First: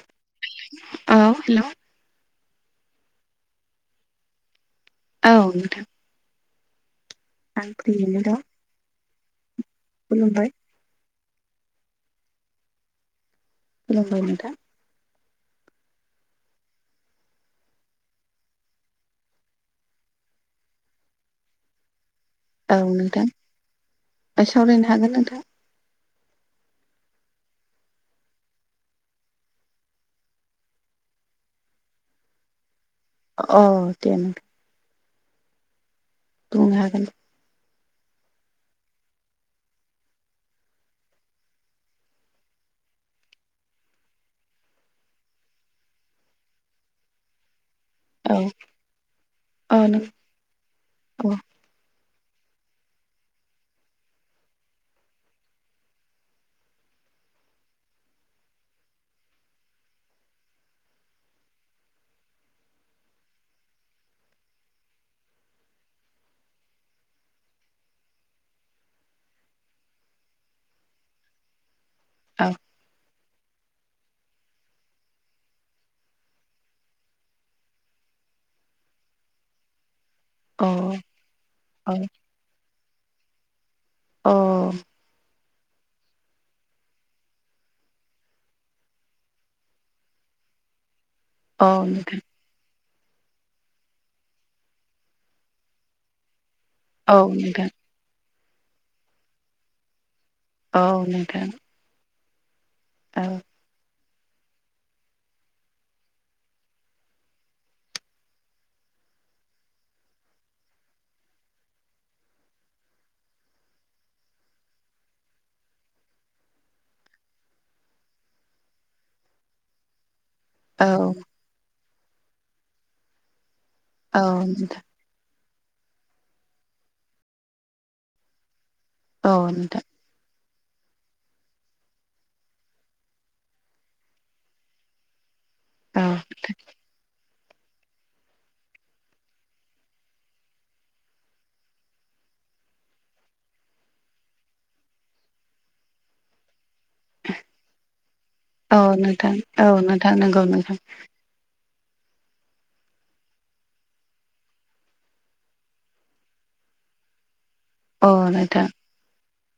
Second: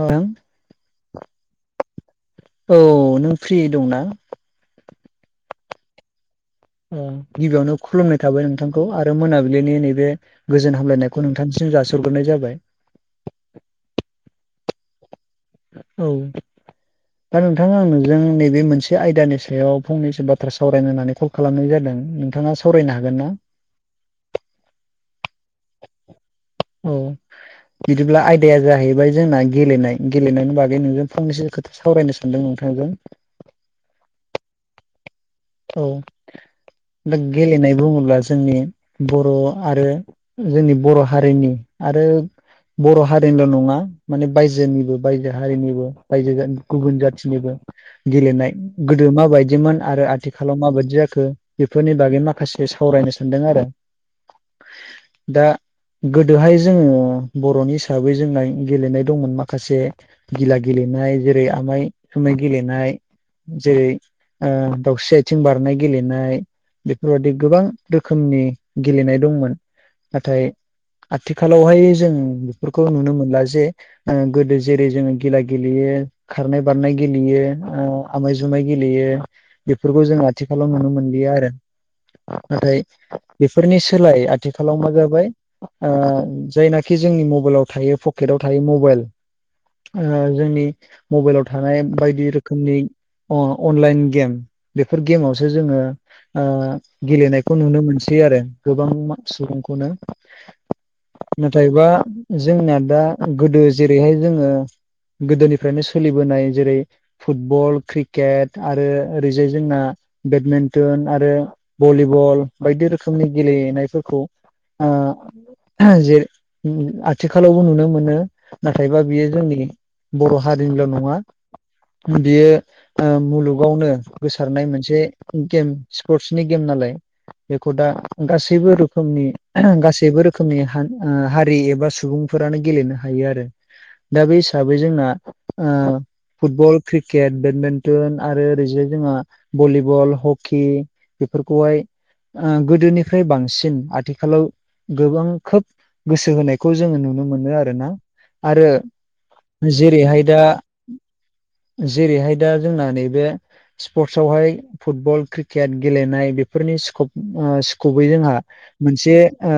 औ औ हेलौ नों फ्रि दंना? औ नोंथां। उम आं गिबियावनो खुलुमनाय फ्रियैनो दं थाबाय नोंथांखौ आरो मोनाबिलिनि नैबे खुलुमबाय गोजोन हामलायनायखौ नोंथांनिसिम जासिहरग्रोनाय जाबाय। खुलुमबाय नोंथां। औ। दा नोंथाङा आं नोंजों नैबे मोनसे आयदानि सायाव फंनैसो बाथ्रा सावरायनो होननानै कल खालामनाय जादों। नोंथाङा ओं सावरायनो हागोन नोंथां। ना ओ सावरायनो हागोन नोंथां। औ बिदिब्ला आयदाया जाहैबाय जोंना गेलेनाय गेलेनायनि बागै नों फंनैसो खोथा सावरायनो सानदों नोंथांजों। औ दे नोथां। औ। बुंनो हागोन। दा गेलेनाय बुङोब्ला जोंनि बर' आरो जोंनि बर' हारिनि आरो बर' हारिनिल' नङा माने बायजोनिबो बायजो हारिनिबो बायजो गुबुन जाथिनिबो औ गेलेनाय गोदो औ माबायदिमोन नों आरो आथिख खालाव माबायदि जाखो औ बेफोरनि बागै माखासे सावरायनो सानदों आरो। दा गोदोहाय जों बर'नि हिसाबै जोंना गेलेनाय दंमोन माखासे। गिला गेलेनाय जेरै आमाय जुमाय गेलेनाय। जेरै ओं दाउस्रि आय थिं बारनाय गेलेनाय बेफोरबादि गोबां रोखोमनि गेलेनाय दंमोन। नाथाय आथिखालावहाय जों औ बेफोरखौ नुनो मोनला जे ओ गोदो जेरै जोङो गेला गेलेयो। खारनाय बारनाय गेलेयो। ओ आमाय जुमाय गेलेयो। फोरखौ जों आथिखालाव औ नुनो मोनलिया आरो। औ नाथाय बेफोरनि सोलाय औ आथिखालाव मा जाबाय। आ जायनाखि जोंनि मबेलाव थायो पकेटाव थायो मबेल। ओ जोंनि मबेलाव औ थानाय नोंथां बायदि रोखोमनि अ-अनलाइन गेम। बेफोर गेमावसो जोङो ओ औ गेलेनायखौ नोंथां नुनो मोनसै आरो। गोबां मा सुबुंखौनो औ नोंथां नाथायबा जोंना दा औ गोदो जेरैहाय जोङो। गोदोनिफ्रायनो सोलिबोनाय जेरै फुटबल, क्रिकेट आरो ओरैजाय जोंना बेडमेन्टोन आरो। भलिबल बायदि रोखोमनि गेलेनायफोरखौ ओ जे उम आथिखालावबो नुनो मोनो। नाथायबा बियो जोंनि बर' औ हारिनिल' नङा बियो ओ मुलुगावनो औ गोसारनाय नोंथां मोनसे गेम सिपरसनि गेम नालाय बेखौ दा गासैबो रो खोमनि औ नोंथां गासैबो रोखोमनि हान आ हारि एबा सुबुंफोरानो गेलेनो हायो आरो। दा बे हिसाबै जोंना ओ औ फुटबल, क्रिकेट, बेडमेन्टोन आरो ओरैजाय जोंहा बलिबल, हकि बेफोरखौहाय आ गोदोनिफ्राय बांसिन आथिखालाव गोबां खोब गोसो होनायखौ जोङो नु नो मोनो आरो ना। आरो औ नोंथां औ नोंथां जेरैहाय दा नंगौ नोंथां जेरैहाय दा जोंना नैबे सिपरसावहाय फुटबल, क्रिकेट गेलेनाय बेफोरनि सिकप ओ सि खौबै अ जोंहा नोंथां मोनसे ओ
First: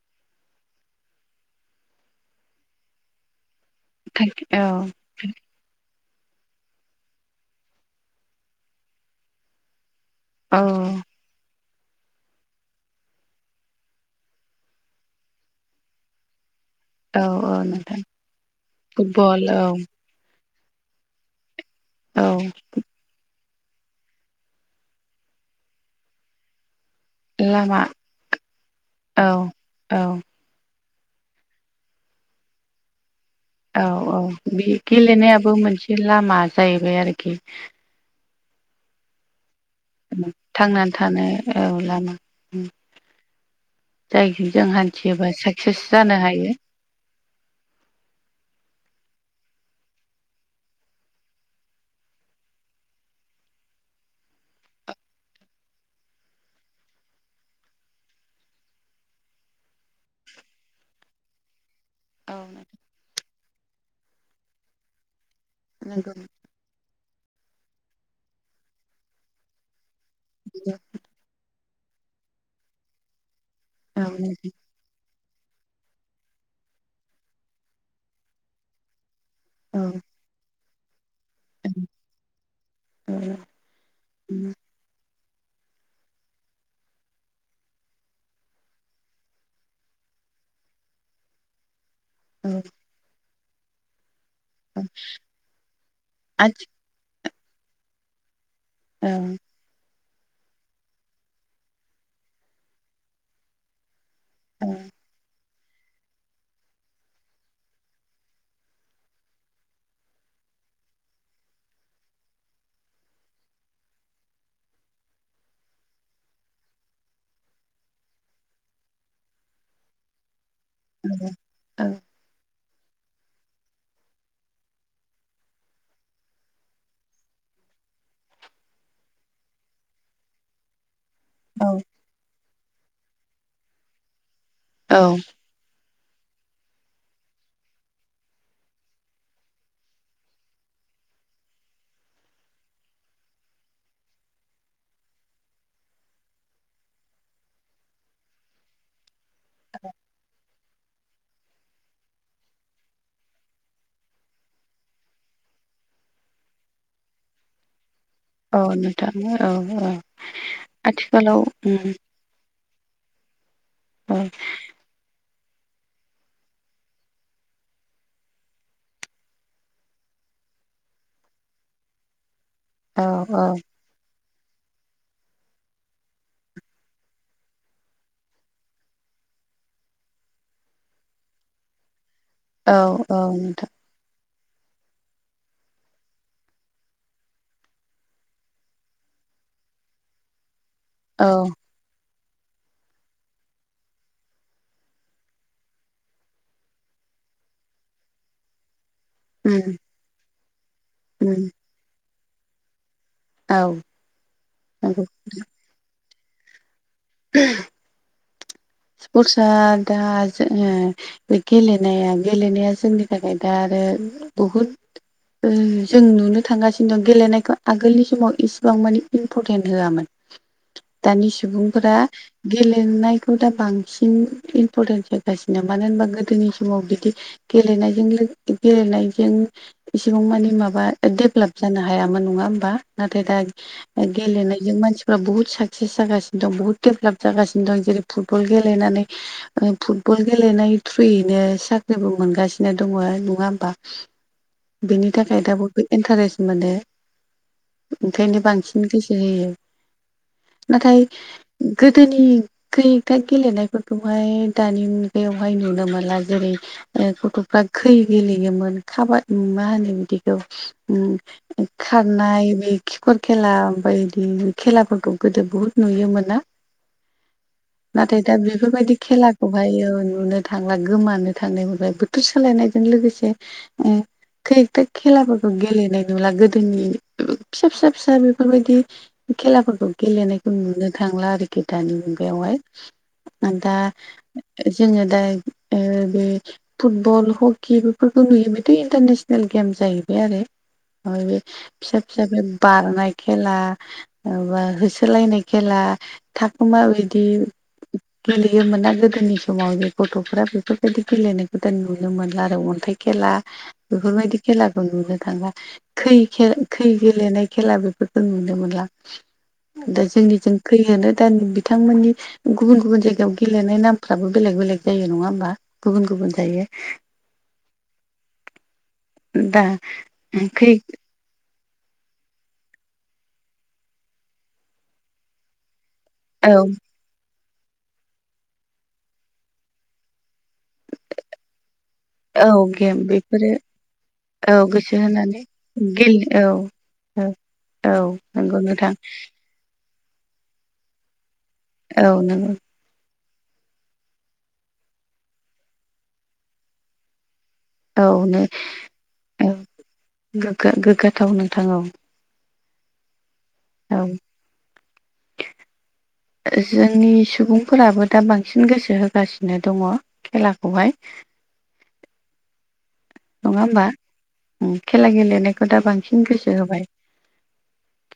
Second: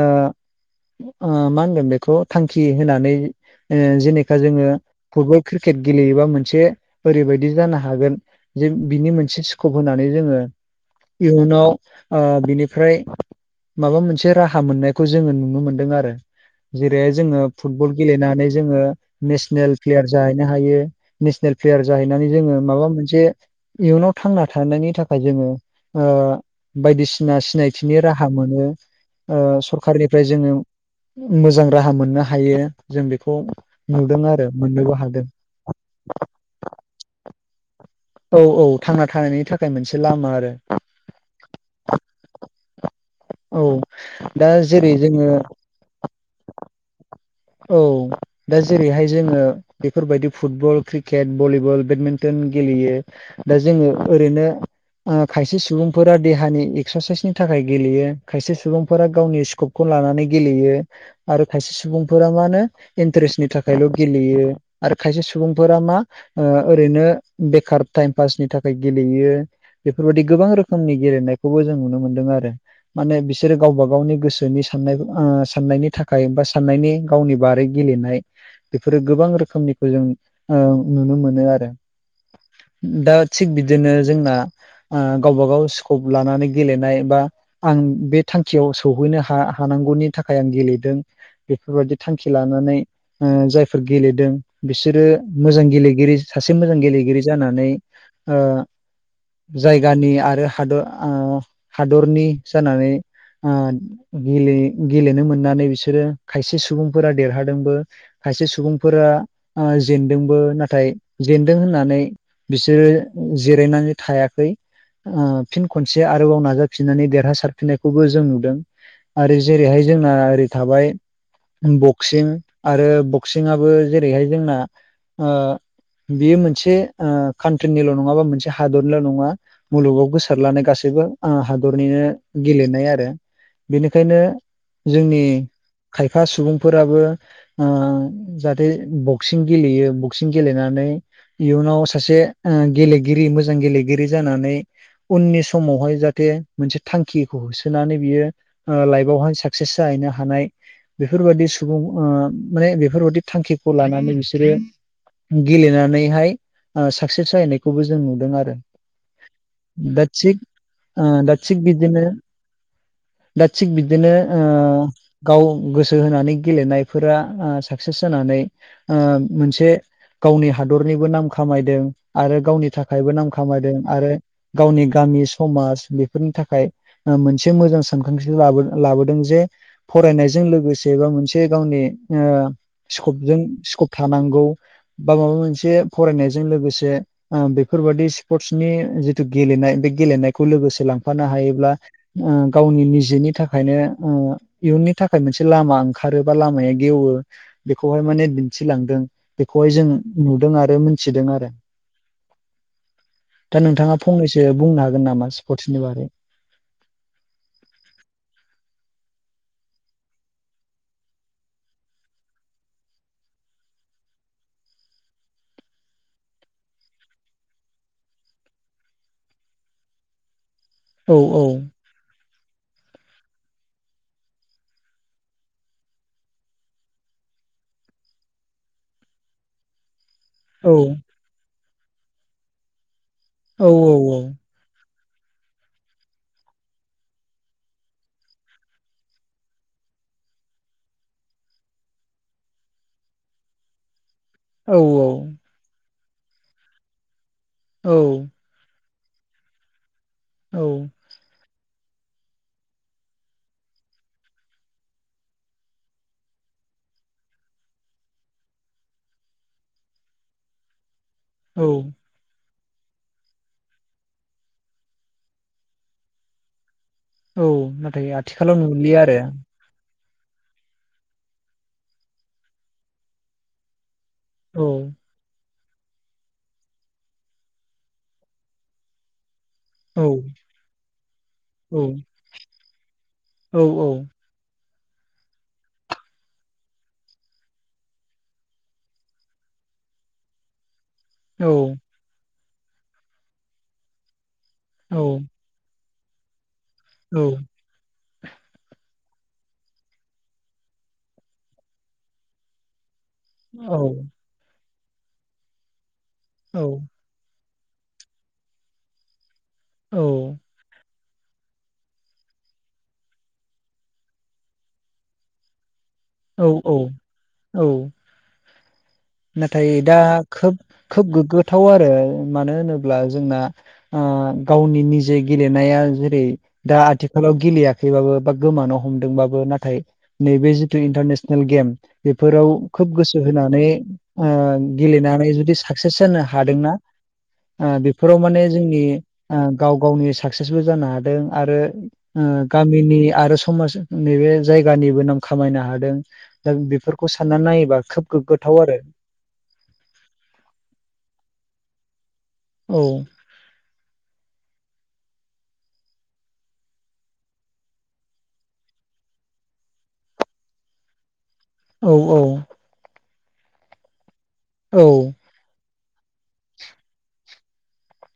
ओ मा होनगोन बेखौ थांखि होनानै ओ जेनेखा औ जोङो फुटबल, क्रिकेट गेलेयोबा मोनसे ओरैबायदि जानो हागोन। जे बिनि मोनसे सिकप होनानै जोङो अ' इयुनाव ओ बिनिफ्राय माबा मोनसे राहा मोननायखौ जोङो नुनो मोनदों आरो। जेरैहाय औ जोङो फुटबल नोंथां गेलेनानै जोङो फुटबल औ नेसनेल प्लेयार जाहैनो हायो। नेसनेल प्लेयार औ जाहैनानै जोङो माबा मोनसे इयुनाव थांना थानायनि थाखाय जोङो ओ बायदिसि ना लामा सिनायथिनि राहा मोनो। औ ओ औ सरखारनिफ्राय जोङो मोजां राहा मोननो हायो जों बेखौ औ औ नुदों आरो बे मोननोबो हादों गेलेनायाबो मोनसे लामा जाहैबाय आरोखि। औ औ थांना थानायनि थाखाय मोनसे लामा आरो थांनानै थानो औ लामा उम। औ दा जायजों जों जेरै हान्थियोबा जोङो साक्सेस जानो हायो। औ दा जेरैहाय जोङो बेफोरबायदि फुटबल, क्रिकेट, भलिबल, बेडमिन्टन गेलेयो। दा जोङो ओरैनो ओ खायसे सुबुंफोरा देहानि एक्सारसाइसनि थाखाय गेलेयो खायसे सुबुंफोरा गावनि स्कप खौ लानानै गेलेयो आरो खायसे सुबुंफोरा औ मा होनो इन्टारेस्टनि थाखायल' गेलेयो। आरो खायसे सुबुंफोरा मा नंगौ ओ ओरैनो बेखार टाइम पासनि थाखाय गेलेयो बेफोरबायदि गोबां रोखोमनि गेलेनायखौबो जों नुनो मोनदों। आरो माने बिसोरो गावबा औ गावनि गोसोनि साननाय ओ साननायनि थाखाया बा साननायनि गावनि बारै गेलेनाय बेफोरो गोबां रोखोम औ खोमनिखौ जों ओ नुनो मोनो आरो दा औ थिग बिदि बिदिनो जोंना ओ गावबा गाव स्कप लानानै गेलेनाय बा आं बे थांखियाव सौहैनो हा हानांगौनि थाखाय आं गेलेदों बेफोरबायादि थांखि औ लानानै ओ जायफोर गेलेदों बिसोरो मोजां गेलेगिरि सासे आथि मोजां गेलेगिरि जानानै ओ ओ जायगानि आरो हादर ओ हादरनि जानानै ओ गेले औ गेलेनो मोननानै बिसोरो खायसे सुबुंफोरा देरहादोंबो खायसे सुबुंफोरा जेनदोंबो नाथाय जेनदों होननानै बिसोरो जिरायनानै थायाखै। ओ फिन खनसे आरोबाव नाजाफिननानै देरहासारफिननायखौबो जों नुदों। आरो जेरैहाय जोंना ओरै थाबाय [unintelligible] बक्सिं आरो बक्सिं आबो जेरैहाय जोंना ओ बेयो मोनसे ओ कान्ट्रिनिल' नङा बा मोनसे हादरनिल' नङा मुलुगाव गोसार लानाय गासैबो ओ औ हादरनिनो गेलेनाय आरो बेनिखायनो औ जोंनि [unintelligible] सुबुंफोराबो ओ जाहाथे बक्सिं गेलेयो बक्सिं गेलेनानै इयुनाव सासे गेलेगिरि मोजां गेलेगिरि जानानै उननि समावहाय जाहाथे मोनसे थांखिखौ होसोनानै बियो लाइफवहाय साक्सेस जाहैनो हानाय बेफोरबादि सुबुं माने बेफोरबाददि थांखिखौ लानानै बिसोरो गेलेनानैहाय ओ साकसेस जाहैनाय खौबो जों नुदों। आरो औ नोंथां औ औ दा थिग ओ दा आथिखालाव थिक उम बिदिनो दा थिक बिदिनो औ ओ गाव गोसो होनानै गेलेनायफोरा साक्सेस जानानै ओ मोनसे गावनि हादरनिबो नाम खामायदों आरो गावनि औ थाखायबो नाम औ खामायदों। आरो गावनि गामि समाज बेफोरनि थाखाय मोनसे मोजां सानखांथि लाबोदों जे फरायनायजों लोगोसे एबा मोनसे गावनि ओ औ औ स्कपजों नोंथां स्कप थानांगौ बा माबा मोनसे फरायनायजों लोगोसे ओ बेफोरबादि स्पर्टसनि जिथु गेलेनाय बे गेलेनायखौ लोगोसे लांफ फानो औ हायोब्ला गावनि निजेनि थाखायनो ओ इयुननि थाखाय मोनसे लामा ओंखारो बा लामाया गेवो बेखौहाय माने दिन्थिलांदों बेखौहाय उम जों नुदों आरो मोनथिदों उम आरो। औ दा नोंथाङा फंनैसो बुंनो नंगौ हागोन नामा स्पर्ट्सनि बारै [unintelligible] स्पर्टस आ दा जों बे गेलेनाया गेलेनाया जोंनि थाखाय दा आरो बहुद जों नुनो थांगासिनो दं गेलेनायखौ आगोलनि समाव इसिबां मानि इम्परटेन्ट होआमोन। [unintelligible] दानि सुबुंफोरा गेलेनायखौ दा बांसिन इम्परटेन्स जागासिनो मानो होनबा गोदोनि समाव बिदि गेलेनायजों गेलेनायजों एसेबां मानि औ माबा डेभलाभ जानो हायामोन नङा होमबा। नाथाय दा औ गेलेनायजों मानसिफ्रा बहुत साक्सेस जागानो दं बुहुत डेभेलप जागासिनो दं। जेरै फुत फुटबुल गेलेनानै फुटबल गेलेनाय थ्रुयैनो साख्रिबो मोनगासिनो दङ नङा होमबा। [unintelligible] बेनि थाखाय दा बयबो इन्टारेस्ट मोने औ ओंखायनो बांसिन गोसो होयो। औ नाथाय गोदोनि गो दा गेलेनायफोरखौहाय दानि मुगायावहाय नुनो मोनला। जेरै गथ'फ्रा खै गेलेयोमोन खाबादि मा होनो बिदिखौ औ। हनाय बे खिखर खेला बायदि खेलाफोरखौ गोदो बुहुत नुयोमोनना। औ। नाथाय दा आथिखालाव बेफोरबायदि नुलिया आरो खेलाखौ ओमफ्रायो नुनो थांला गोमानो थांनाय मोनफ्राय बोथोर सालायनायजों लोगोसे औ थिक खेलाबो गेलेनाय नुला गोदोनि फिसा फिसा फिसा बेफोरबायदि खेलाफोरखौ औ गेलेनायखौ नुनो थांला आरोखि औ दानि मुगायावहाय। औ दा जोङो दा बे फुटबल हकि बेफोरखौ नुयो मथ' इन्टारनेसनेल गेम जाहैबाय आरो बे औ फिसा फिसा बे बारनाय खेलाबा होसोलायनाय खेला थाखुमा बिदि [inaudible] गेलेयोमोना गोदोनि समाव ज गथ'फोरा्रा बेफोरबायदि गेलेनायखौदान नुनो मोनला आरो। अन्थाइ खेला बेफोरबायदि खेलाखौ नुनो थांलाय। खै खै गेलेनाय खेला बेफोरखौ नुनो मोनला। दा औ जोंनिजों खैयो नो दा बिथांमोननि गुबुन गुबुन जायगायाव गेलेनाय नामफ्राबो बेलेग बेलेग जायो नङा होमबा। गुबुन गुबुन औ जायो औ औ। नाथाय दा खोब खै खोब गोग्गो हाथाव आरो मानो होनोब्ला जोंना आ गावनि निजे गेलेनाया। जेरै औ दा आथिखालाव गेलेयाखैबाबो बा गोमानानो हमदोंबाबो नाथाय नैबे जों इन्टारनेसनेल गेम बेफोराव औ खोब गेम गोसो बेफोरो होनानै आ औ गोसो गेलेनानै होनानै जुदि साक्सेस जानो गेले औ हादोंना। औ आ औ बेफोराव माने नंगौ जोंनि नोंथां गाव गावनि साक्सेसबो जानो हादों आरो औ आ नंगौ गामिनि आरो समाज नैबे जायगानिबो नाम खामायनो हादों दा बेफोरखौ साननानै नायोबा औ खोब ने गोग्गाथाव आरो औ गो गोग्गाथाव नोंथां औ। औ। औ। [inaudible] जोंनि सुबुंफोराबो दा बांसिन गोसो होगासिनो दङ। खेलाखौहाय औ औ नङा होमबा औ खेला गेलेनायखौ दा बांसिन गोसो होबाय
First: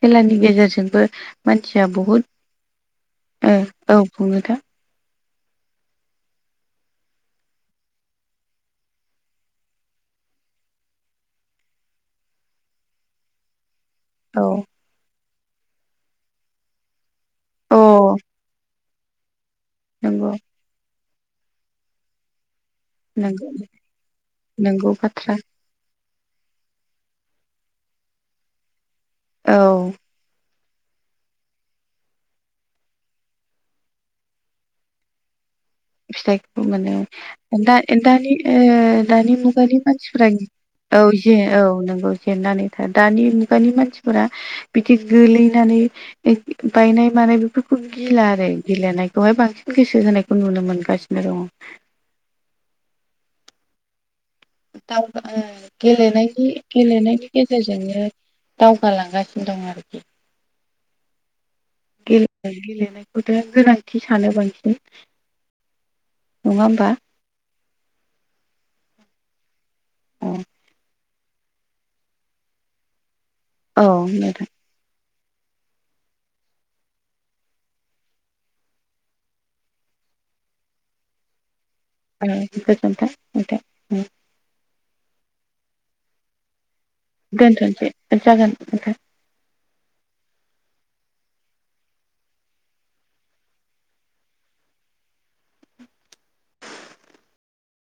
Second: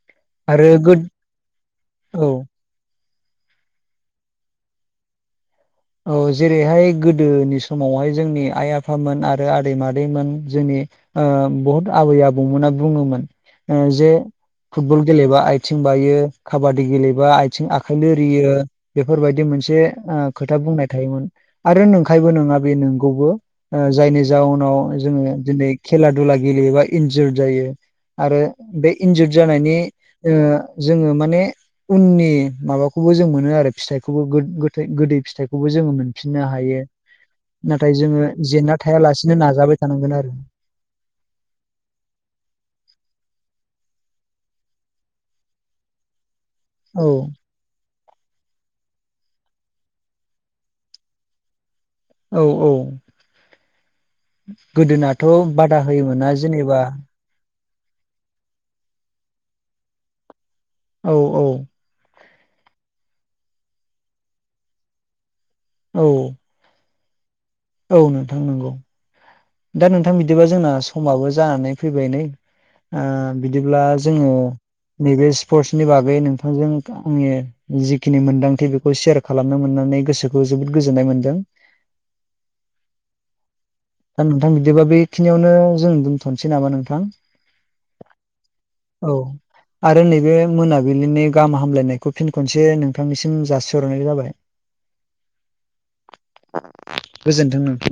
खेलानि आरो गो गेजेरजोंबो मानसिया औ बहुद ओ औ बुङो दा औ जेरैहाय गोदोनि समावहाय जोंनि आइ आफामोन आरो आदै मादैमोन जोंनि आ बहुत आबै आबौमोना बुङोमोन जे औ फुटबल गेलेबा आथिं बायो खाबादि गेलेबा आथिं अ आखाइ लोरियो बेफोरबायदि मोनसे आ नंगौ खोथा बुंनाय थायोमोन आरो नोंखायबो नङा बे मोन खौबो नंगौ जायनि जाउनाव नंगौ बाथ्रा जोङो दिनै खेला दुला गेलेयोबा इन्जुर जायो आरो बे इन्जुर जानायनि औ ओ जोङो माने उननि माबाखौबो जों मोनो आरो फिथाइखौबो गो गोथै गोदै फिथाइखौबो जोङो मोनफिननो फिथाइखौ हायो। मोनो दा नाथाय जोङो दानि जेनना थायालासिनो ओदानि नाजाबाय मुगानि थानांगोन आरो मानसिफ्रा गि औ जे औ नोंगौ जेननानै था दानि मुगानि मानसिफोरा बिदि गोलैनानै औ बायनाय मानाय बेफोरखौ गिला आरो गिलेनायखौहाय बांसिन गोसो होनायखौ नुनो मोनो गासिनो दङ औ औ दाव गोदोनाथ' बादा होयोमोना गेलेनायनि जेनेबा गेलेनायनि गेजेरजोंनो दावगालांगासिनो दं आरोखि औ औ गेलेनाय गेलेनायखौथ' गोनांथि सानो बांसिन औ नङा होनबा औ नोंथां नंगौ दा नोंथां बिदिबा जोंना समाबो जानानै फैबाय नै आ बिदिब्ला औ जोङो नोंथां नैबे स्पर्टसनि बागै नोंथांजों फंने जिखिनि मोनदांथि बेखौ सेयार खालामनो मोननानै गोसोखौ जोबोद गोजोननाय मोनदों औ गोजोनथों नोंथां दा नोंथां बिदिबा बेखिनियावनो जों दोनथ'नोसै नामा नोंथां दोनथ'नोसै जागोन नोंथां औ आरो नैबे मोनाबिलिनि गाहाम हामलायनायखौ फिन खनसे नोंथांनिसिम जासिहरनाय जाबाय गोजोनथों नोंथां